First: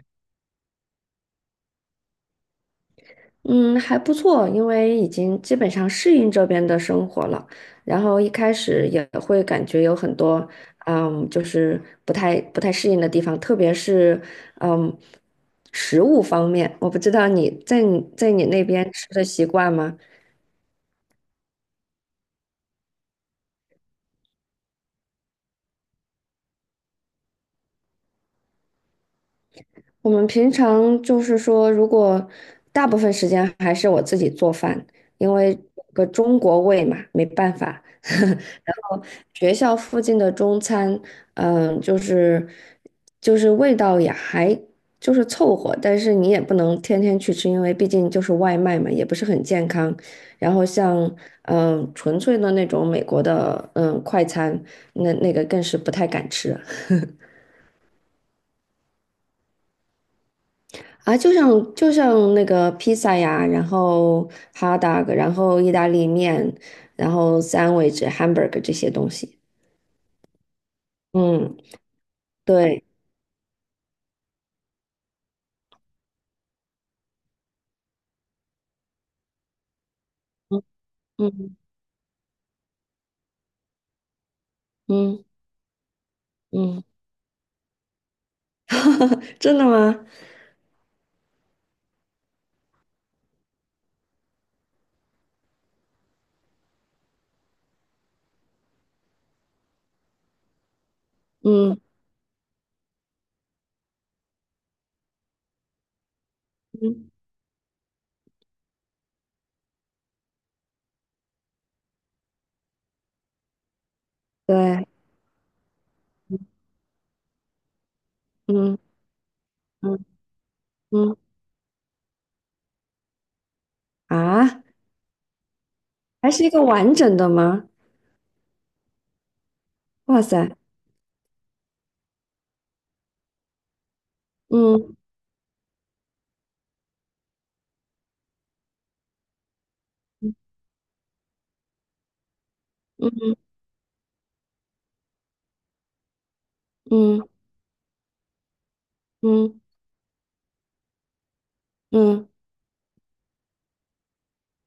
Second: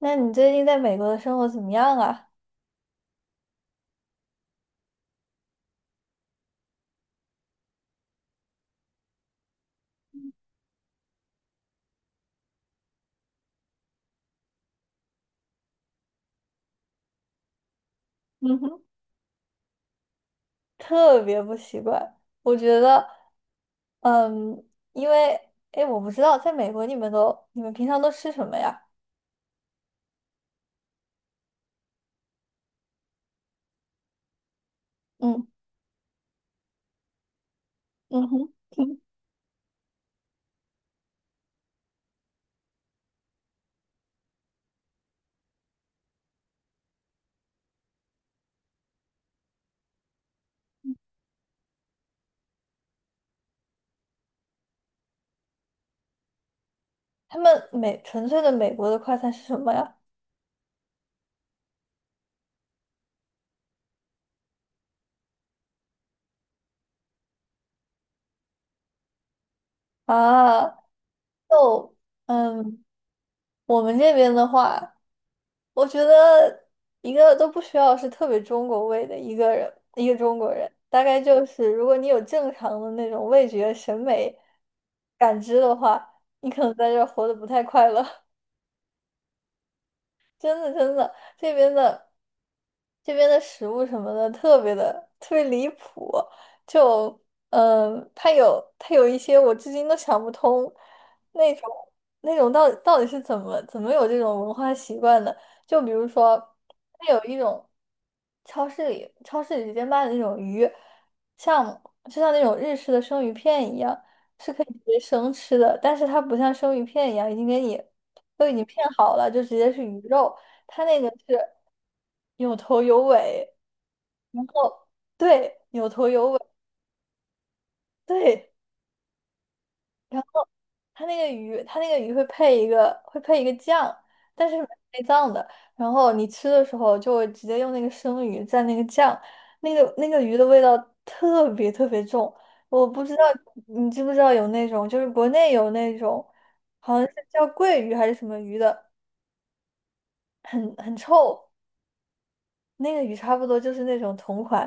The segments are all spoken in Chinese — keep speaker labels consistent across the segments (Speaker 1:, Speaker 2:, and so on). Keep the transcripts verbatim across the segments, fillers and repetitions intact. Speaker 1: 那你最近在美国的生活怎么样啊？
Speaker 2: 嗯，还不错，因为已经基本上适应这边的生活了。然后一开始也会感觉有很多，嗯，就是不太不太适应的地方，特别是嗯，食物方面，我不知道你在你在你
Speaker 1: 嗯
Speaker 2: 那
Speaker 1: 哼，
Speaker 2: 边吃的习惯吗？
Speaker 1: 特别不习惯，我觉得，嗯，因为，哎，我不知道，在美国你们都，你们平常都吃什么呀？
Speaker 2: 我们平常就是说，如果大部分时间还是我自己做饭，因
Speaker 1: 嗯。
Speaker 2: 为有个中国胃嘛，没办法。
Speaker 1: 嗯哼。
Speaker 2: 然
Speaker 1: 嗯
Speaker 2: 后学校附近的中餐，嗯，就是就是味道也还就是凑合，但是你也不能天天去吃，因为毕竟就是外卖嘛，也不是很健康。然后像嗯纯粹的那种美国的嗯快餐，那那个更是不太敢吃。
Speaker 1: 他们美纯粹的美国的快餐是什么呀？
Speaker 2: 啊，就像就像那个披萨呀，然后哈达 t 然后意大利面，然后 sandwich、hamburger 这些东西。
Speaker 1: 啊，
Speaker 2: 嗯，
Speaker 1: 就，嗯，
Speaker 2: 对，
Speaker 1: 我们这边的话。我觉得一个都不需要是特别中国味的一个人，一个中国
Speaker 2: 嗯
Speaker 1: 人，大概就
Speaker 2: 嗯
Speaker 1: 是如果你有正常的那种味觉审美
Speaker 2: 嗯
Speaker 1: 感知的话，你可能
Speaker 2: 嗯，
Speaker 1: 在这儿活得不太快乐。
Speaker 2: 真的吗？
Speaker 1: 真的真的，这边的这边的食物什么的特别的特别离谱，就嗯，呃它有它有一些我至今都想不通，那种
Speaker 2: 嗯
Speaker 1: 那种到底到底是怎么怎么有这种文化习惯的？就比如说，它
Speaker 2: 嗯，
Speaker 1: 有一种超市里超市里直接卖的那种鱼，像就像那种日式的生鱼片一样，是可以直
Speaker 2: 对，
Speaker 1: 接生吃的，但是它不像生鱼片一样已经给你。都已经
Speaker 2: 嗯
Speaker 1: 片好了，就直接是鱼
Speaker 2: 嗯
Speaker 1: 肉。它那个
Speaker 2: 嗯，
Speaker 1: 是有头有尾，然
Speaker 2: 啊，
Speaker 1: 后对，有头有
Speaker 2: 还
Speaker 1: 尾，
Speaker 2: 是一个完整的吗？
Speaker 1: 对。
Speaker 2: 哇
Speaker 1: 然后
Speaker 2: 塞，
Speaker 1: 它那个鱼，它那个鱼会配一个会配一个酱，但是没
Speaker 2: 嗯
Speaker 1: 内脏的。然后你吃的时候就会直接用那个生鱼蘸那个酱，那个那个
Speaker 2: 嗯
Speaker 1: 鱼的味道特别特别重。我不知道你知不知道有那种，就是国内有那种，好像是
Speaker 2: 嗯嗯
Speaker 1: 叫桂鱼还是什么鱼的，
Speaker 2: 嗯
Speaker 1: 很很臭。
Speaker 2: 嗯，
Speaker 1: 那个鱼差不多就是那种同款，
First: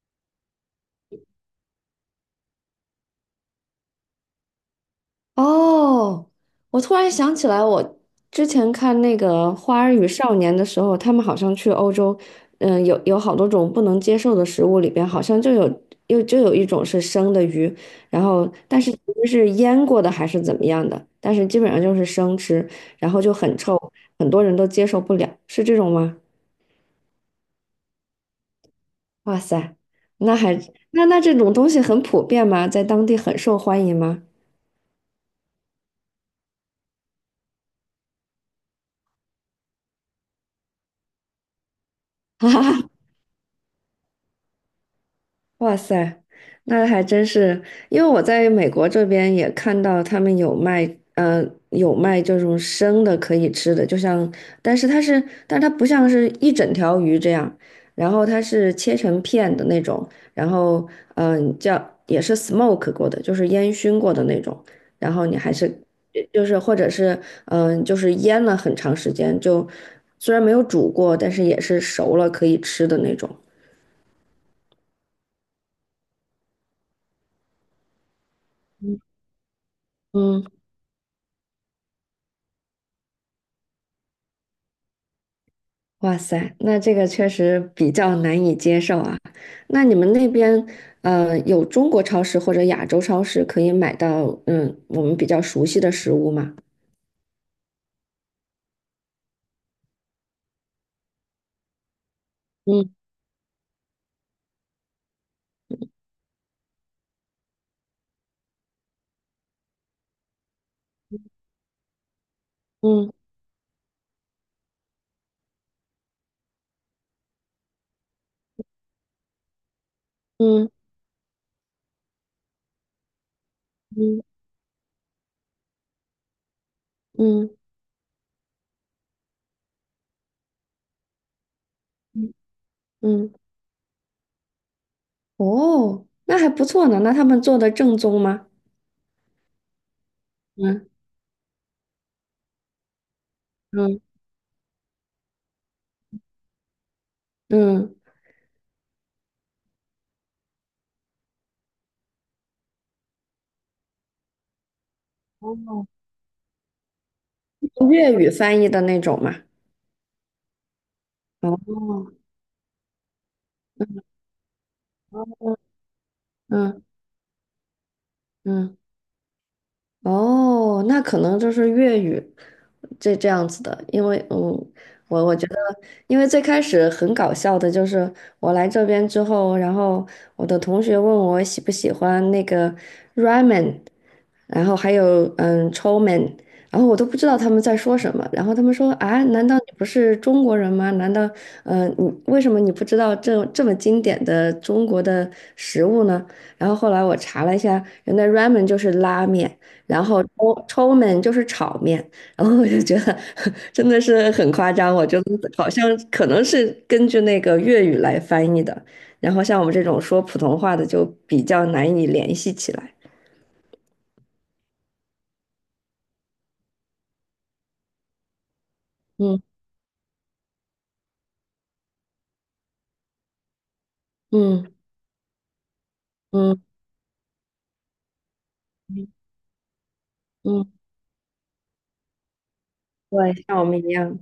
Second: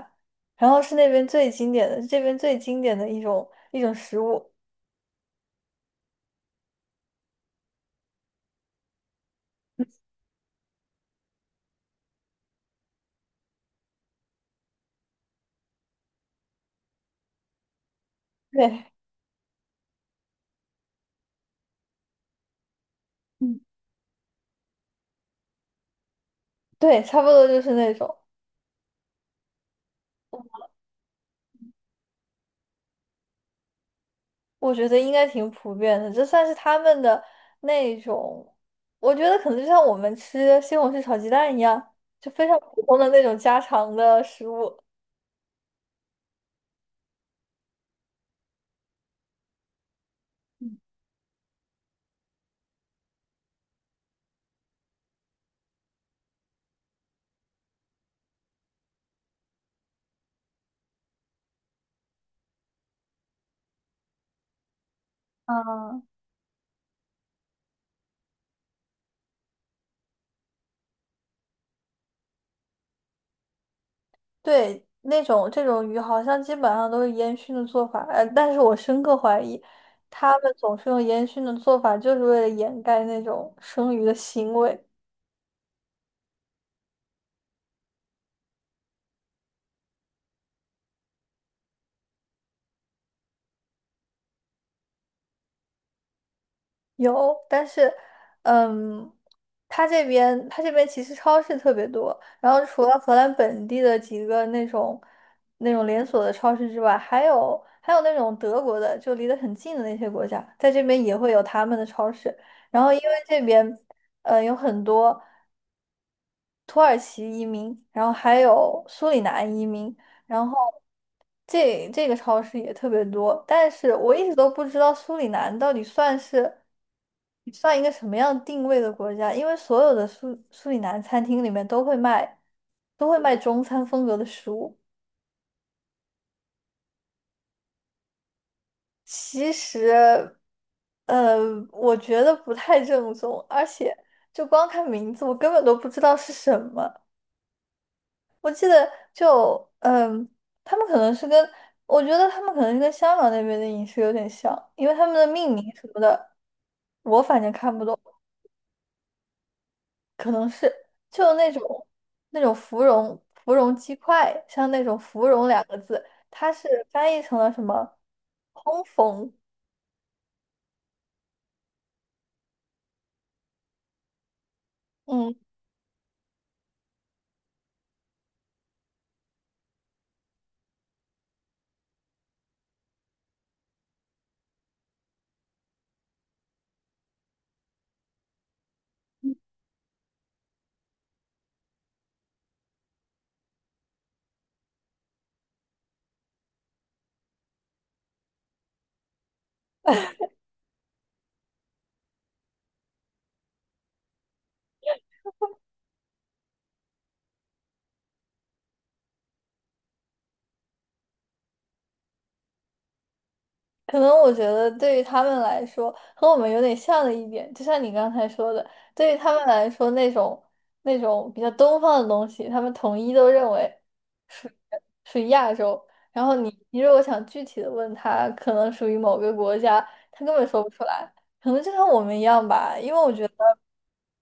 Speaker 1: 然后是那边最经典的，这边最经典的一种一种食物。
Speaker 2: 哦，我突然想起来，我之前看那个《花儿与少年》的时候，他们好像去欧洲，嗯，有有好多种不能接受的食物，里边好像就有又就有一种是生的鱼，然后但
Speaker 1: 对。
Speaker 2: 是其实是腌过的还是怎么样的，但是基本上就是生吃，然后就很
Speaker 1: 嗯。
Speaker 2: 臭，很多人都接受不了，是这种吗？
Speaker 1: 对，差不多就是那种，
Speaker 2: 哇塞，那还那那这种东西很普遍吗？在当地很受欢迎吗？
Speaker 1: 我觉得应该挺普遍的，这算是他们的那种，我觉得可能就像我们吃西红柿炒鸡蛋一样，就 非常
Speaker 2: 哈
Speaker 1: 普
Speaker 2: 哈。
Speaker 1: 通的那种家常的食物。
Speaker 2: 哇塞，那还真是，因为我在美国这边也看到他们有卖，呃，有卖这种生的可以吃的，就像，但是它是，但它不像是一整条鱼这样，然后它是切成片的那种，然后，嗯、叫也是 smoke 过的，就是烟熏过的那种，然后你还是，
Speaker 1: 嗯。
Speaker 2: 就是或者是，嗯、就是腌了很长时间，就虽然没有煮过，但是也是熟了可以吃的那种，
Speaker 1: 对，那种这种鱼好像基本上都是烟熏的做法，呃，但是我深刻怀疑，他们
Speaker 2: 嗯。
Speaker 1: 总是用烟熏的做法，就是为了掩盖那种生鱼的腥味。
Speaker 2: 哇塞，那这个确实比较难以接受啊。那你们那边，呃，有中国超市或者亚洲超市可以买到，嗯，我们比较熟悉的食物吗？
Speaker 1: 有，但是，嗯，他这边他这边其实超市特别多，然后除了
Speaker 2: 嗯
Speaker 1: 荷兰本地的几个那种那种连锁的超市之外，还有还有那种德国的，就离得很近的那些国家，在这边也会有他们的超市。然后因为
Speaker 2: 嗯
Speaker 1: 这边，呃，有很多。土耳其移民，然后还有苏里南移民，然后
Speaker 2: 嗯
Speaker 1: 这这个超市也特别多，但是我
Speaker 2: 嗯
Speaker 1: 一直都不知道苏里南到底算是
Speaker 2: 嗯
Speaker 1: 算一个什么样定位的国家，因为所有的苏苏里南餐厅里面都会
Speaker 2: 嗯
Speaker 1: 卖都会
Speaker 2: 嗯
Speaker 1: 卖中餐风格的食物，
Speaker 2: 哦，那还不错呢。那他们做的正宗吗？
Speaker 1: 其实
Speaker 2: 嗯
Speaker 1: 呃，我觉得不太正宗，而且
Speaker 2: 嗯，
Speaker 1: 就光看名字，我根本都不知道是什么。
Speaker 2: 嗯
Speaker 1: 我记得就嗯，他们可能是跟我觉得他们可能是跟香港那边的饮食有点像，因为他们的命名
Speaker 2: 嗯
Speaker 1: 什么的，我反正看不
Speaker 2: 哦
Speaker 1: 懂，
Speaker 2: 粤语翻译的那种吗？
Speaker 1: 可能是就
Speaker 2: 哦
Speaker 1: 那种
Speaker 2: 哦
Speaker 1: 那种芙蓉芙蓉鸡块，像那种芙蓉两个字，它是
Speaker 2: 嗯
Speaker 1: 翻译成了什么
Speaker 2: 嗯。
Speaker 1: 烘缝，
Speaker 2: 哦，那可能就是粤语这这样子的，因为嗯，我
Speaker 1: 嗯
Speaker 2: 我觉得，因为最开始很搞笑的就是我来这边之后，然后我的同学问我喜不喜欢那个 ramen，然后还有嗯 c h o m e n 然后我都不知道他们在说什么，然后他们说啊，难道你不是中国人吗？难道嗯、呃你为什么你不知道这这么经典的中国的食物呢？然后后来我查了一下，原来 ramen 就是拉面。然后抽抽们就是炒面，然后我就觉得 真的是很夸张，我觉得好像可能是根据那个粤语来翻译的，然后像我们这种说普通话的就比较难以联系起来。
Speaker 1: 可能我觉得对于他们来说，和我们有点像的一点，就像你刚才说的，对于他
Speaker 2: 嗯
Speaker 1: 们来说，那种那种比较东方的东西，他们统一都认为属于
Speaker 2: 嗯
Speaker 1: 属于亚洲。然后你
Speaker 2: 嗯
Speaker 1: 你如果想具体的问他，可能属于某个国家，他根本说不
Speaker 2: 嗯，
Speaker 1: 出来。可能就像我们一样吧，因为我觉
Speaker 2: 对，
Speaker 1: 得，
Speaker 2: 像我们一样。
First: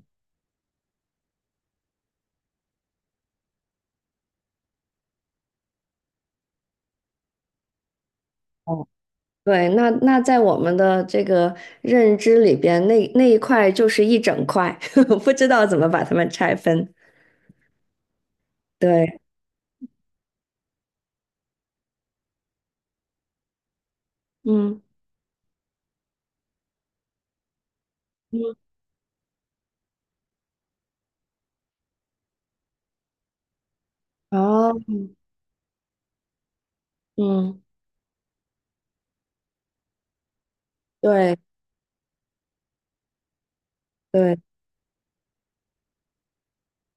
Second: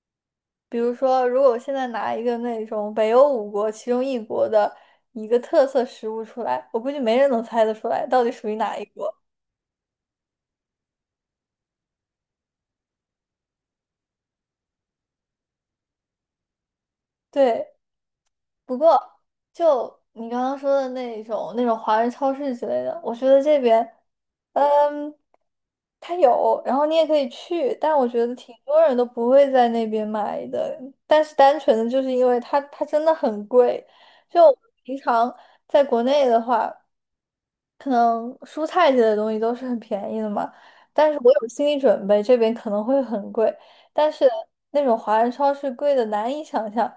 Speaker 1: 比如说，如果我现在拿一个那种北欧五国其中一国的一个特色食物出来，我估计没人能猜得出来到底属于哪一
Speaker 2: 哦，
Speaker 1: 国。
Speaker 2: 对，那那在我们的这个认知里边，那那一块就是一整块，不知道怎么把它们拆分。
Speaker 1: 对。不过，
Speaker 2: 对，
Speaker 1: 就你刚刚说的那种那种华人超市之类的，我觉得这边，
Speaker 2: 嗯
Speaker 1: 嗯，它有，然后你也可以去，但我觉得挺
Speaker 2: 嗯，
Speaker 1: 多人都不会在那边买的。但是单纯的就是因为它它真的很贵，就
Speaker 2: 哦，
Speaker 1: 平常在国内的话。
Speaker 2: 嗯，
Speaker 1: 可能蔬菜类的东西都是很便宜的嘛，但是我
Speaker 2: 对
Speaker 1: 有心理准备，这边可能会很贵，但是
Speaker 2: 对，
Speaker 1: 那种华人超市贵的难以想象，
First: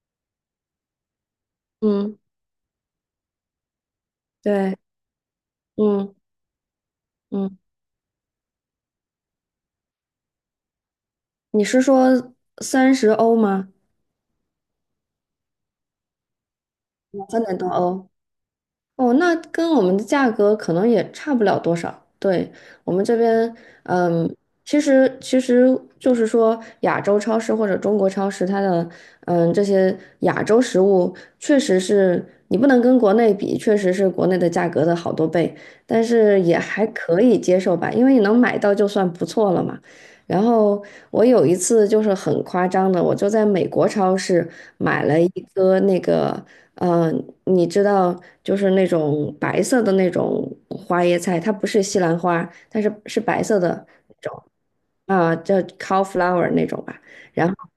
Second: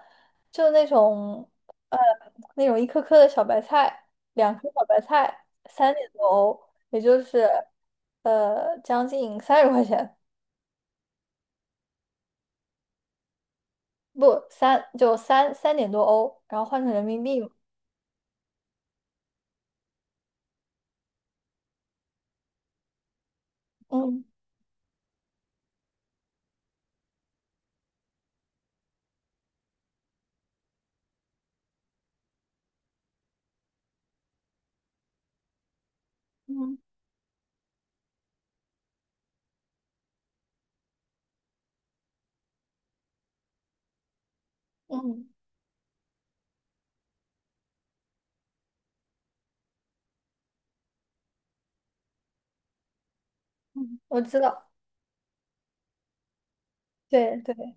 Speaker 1: 就那种呃
Speaker 2: 嗯。
Speaker 1: 那种一颗颗的小白菜，两颗
Speaker 2: 对，
Speaker 1: 小白菜三点
Speaker 2: 嗯
Speaker 1: 多欧，也就是
Speaker 2: 嗯，
Speaker 1: 呃将近三十块钱，
Speaker 2: 你是说三十欧吗？
Speaker 1: 不三就三三点多欧，然后换成人民币
Speaker 2: 三
Speaker 1: 嘛，
Speaker 2: 点多欧。哦，那跟我们的价格可能也差不了多少。对，我们这边，
Speaker 1: 嗯
Speaker 2: 嗯，其实其实就是说，亚洲超市或者中国超市，它的，嗯，这些亚洲食物确实是你不能跟国内比，确实是国内的价格的好多倍，但是也
Speaker 1: 嗯
Speaker 2: 还可以接受吧，因为你能买到就算不错了嘛。然后我有一次就是很夸张的，我就在美国超市买了
Speaker 1: 嗯
Speaker 2: 一个那个。呃，你知道，就是那种白色的那种花椰菜，它不是西兰花，但是是白色的
Speaker 1: 嗯，
Speaker 2: 那
Speaker 1: 我知
Speaker 2: 种
Speaker 1: 道，
Speaker 2: 啊，叫 cauliflower 那种吧。
Speaker 1: 对
Speaker 2: 然后
Speaker 1: 对，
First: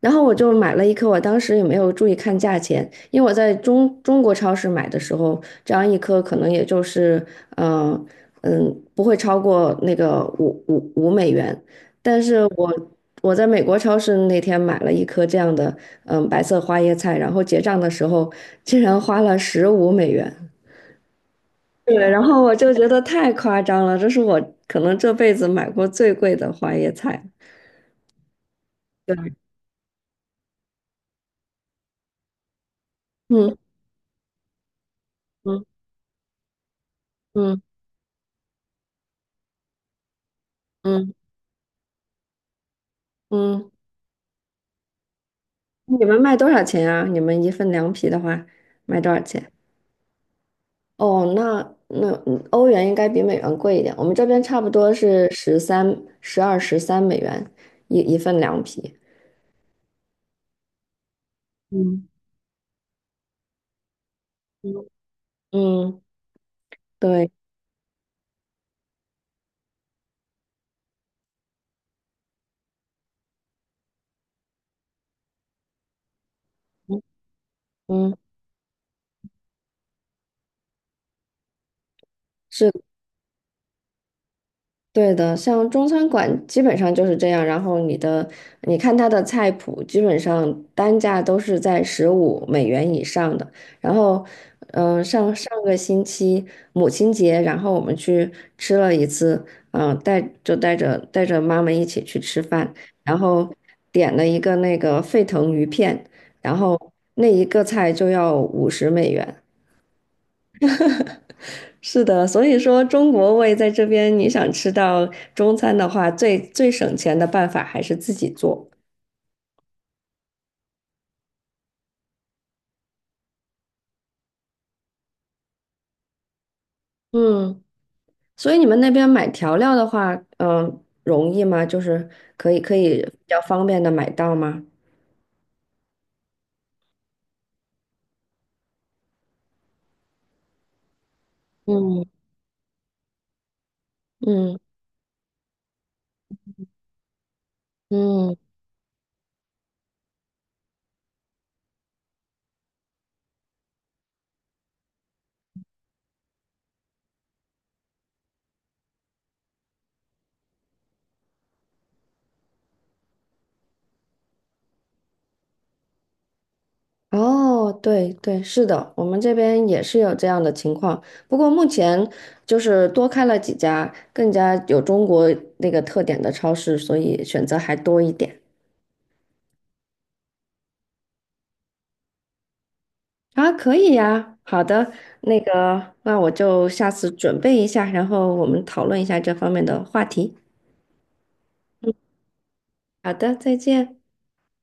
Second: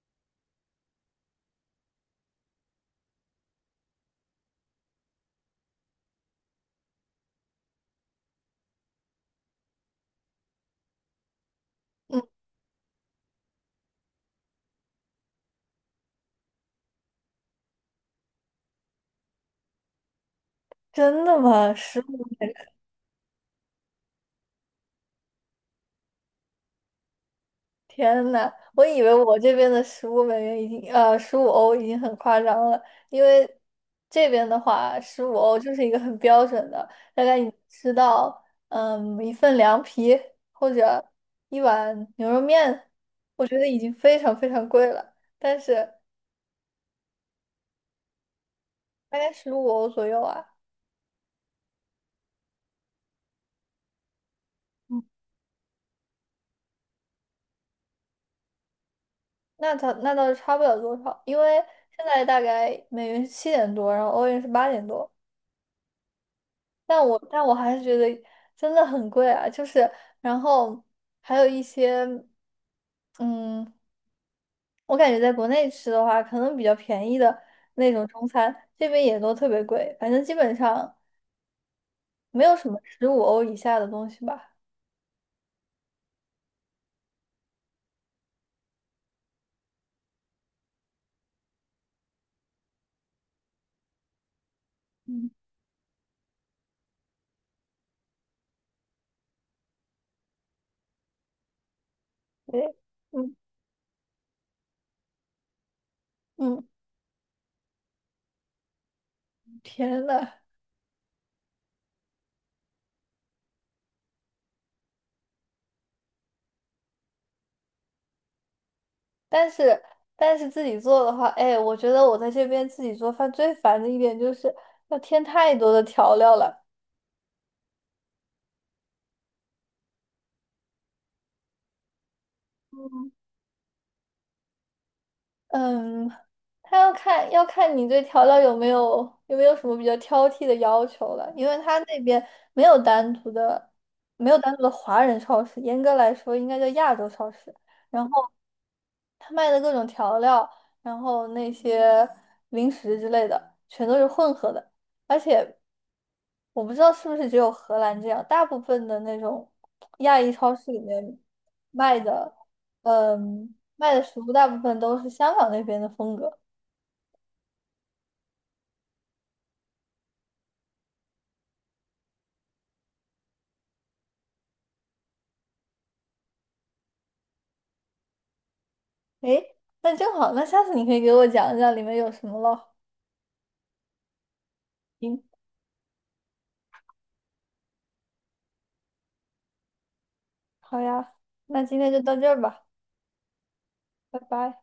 Speaker 2: 然后我就买了一颗，我当时也没有注意看价钱，因为我在中中国超市买的时候，这样一颗可能也就是，嗯、嗯，不会超过那个五五五美元。
Speaker 1: 嗯，
Speaker 2: 但是我我在美国超市那天买了一颗这样的，嗯，白色花椰菜，然后结账的时候竟然花了十五美元。
Speaker 1: 真的吗？十
Speaker 2: 对，然
Speaker 1: 五。
Speaker 2: 后我就觉得太夸张了，这是我可能这辈子买过最贵的花椰菜。
Speaker 1: 天呐，我以为我这边的十五美元已经呃十五欧已经很夸张了，因
Speaker 2: 嗯
Speaker 1: 为这边的话十五欧
Speaker 2: 嗯
Speaker 1: 就是一个很标准的，大概你
Speaker 2: 嗯
Speaker 1: 吃到嗯一份凉皮或者
Speaker 2: 嗯
Speaker 1: 一碗牛肉面，我觉得
Speaker 2: 嗯。
Speaker 1: 已经非常非常贵了，但是
Speaker 2: 你们卖多少钱啊？你们一份凉皮的话，卖多
Speaker 1: 大
Speaker 2: 少
Speaker 1: 概
Speaker 2: 钱？
Speaker 1: 十五欧左右啊，
Speaker 2: 哦，那那嗯欧元应该比美元贵一点，我们这边差不多是十三、十二、十三美元一一份凉皮。
Speaker 1: 那它那倒是差不了多少，因为现
Speaker 2: 嗯
Speaker 1: 在大概美元是七点多，然后欧元是八点
Speaker 2: 嗯，
Speaker 1: 多。
Speaker 2: 嗯，
Speaker 1: 但我
Speaker 2: 对，
Speaker 1: 但我还是觉得真的很贵啊，就是然后还有一些，嗯，我感觉在国内吃的话，可能比较便宜的那种
Speaker 2: 嗯，
Speaker 1: 中餐，这边也都特别贵，反正基本上没有什么
Speaker 2: 是
Speaker 1: 十五欧以下的东西吧。
Speaker 2: 对的，像中餐馆基本上就是这样，然后你的，你看它的菜谱，基本上单价都是在十五美元以上的。然后，嗯、
Speaker 1: 嗯，
Speaker 2: 上上个星期母亲节，然后我们去吃了一次，嗯、带就带着带着妈妈一起去吃
Speaker 1: 对，
Speaker 2: 饭，然
Speaker 1: 嗯
Speaker 2: 后点了一个那个沸腾鱼片，然
Speaker 1: 嗯，
Speaker 2: 后那一个菜就要五十美元。
Speaker 1: 天呐，
Speaker 2: 是的，所以说中国胃在这边，你想吃到中餐的话，最最省钱的办法还是自己做。
Speaker 1: 但是但是自己做的话，哎，我觉得我在这边自己做饭最烦的一点就是要添太多的调料了。
Speaker 2: 嗯，所以你们那边买调料的话，嗯，容易吗？就是可以可以比较方便的买到吗？
Speaker 1: 嗯，他要看要看你对调料有没有有没有什么比较挑剔的要求了，因为他那
Speaker 2: 嗯
Speaker 1: 边没有单独的没有单
Speaker 2: 嗯
Speaker 1: 独的华人超市，严格来说应该叫亚洲超市。然后，
Speaker 2: 嗯，
Speaker 1: 他卖的各种调料，然后那些零食之类的，全都是混合的。而且我不知道是不是只有荷兰这样，大部分的那种亚裔超市里面卖的，嗯，卖的食物大部分都是香港那边的风格。
Speaker 2: 哦，对对，是的，我们这边也是有这样的情况，不过目前就是多开了几家更加有中国那个特点的超市，所以选择还多一点。
Speaker 1: 诶，那正好，那下次你可以给我讲一讲里面有什么咯。
Speaker 2: 啊，可以呀，好的，
Speaker 1: 行，
Speaker 2: 那个，那我就下次准备一下，然后我们讨论一下这方面的话题。
Speaker 1: 好呀，那今天就到这儿吧，
Speaker 2: 好的，再见。
Speaker 1: 拜拜。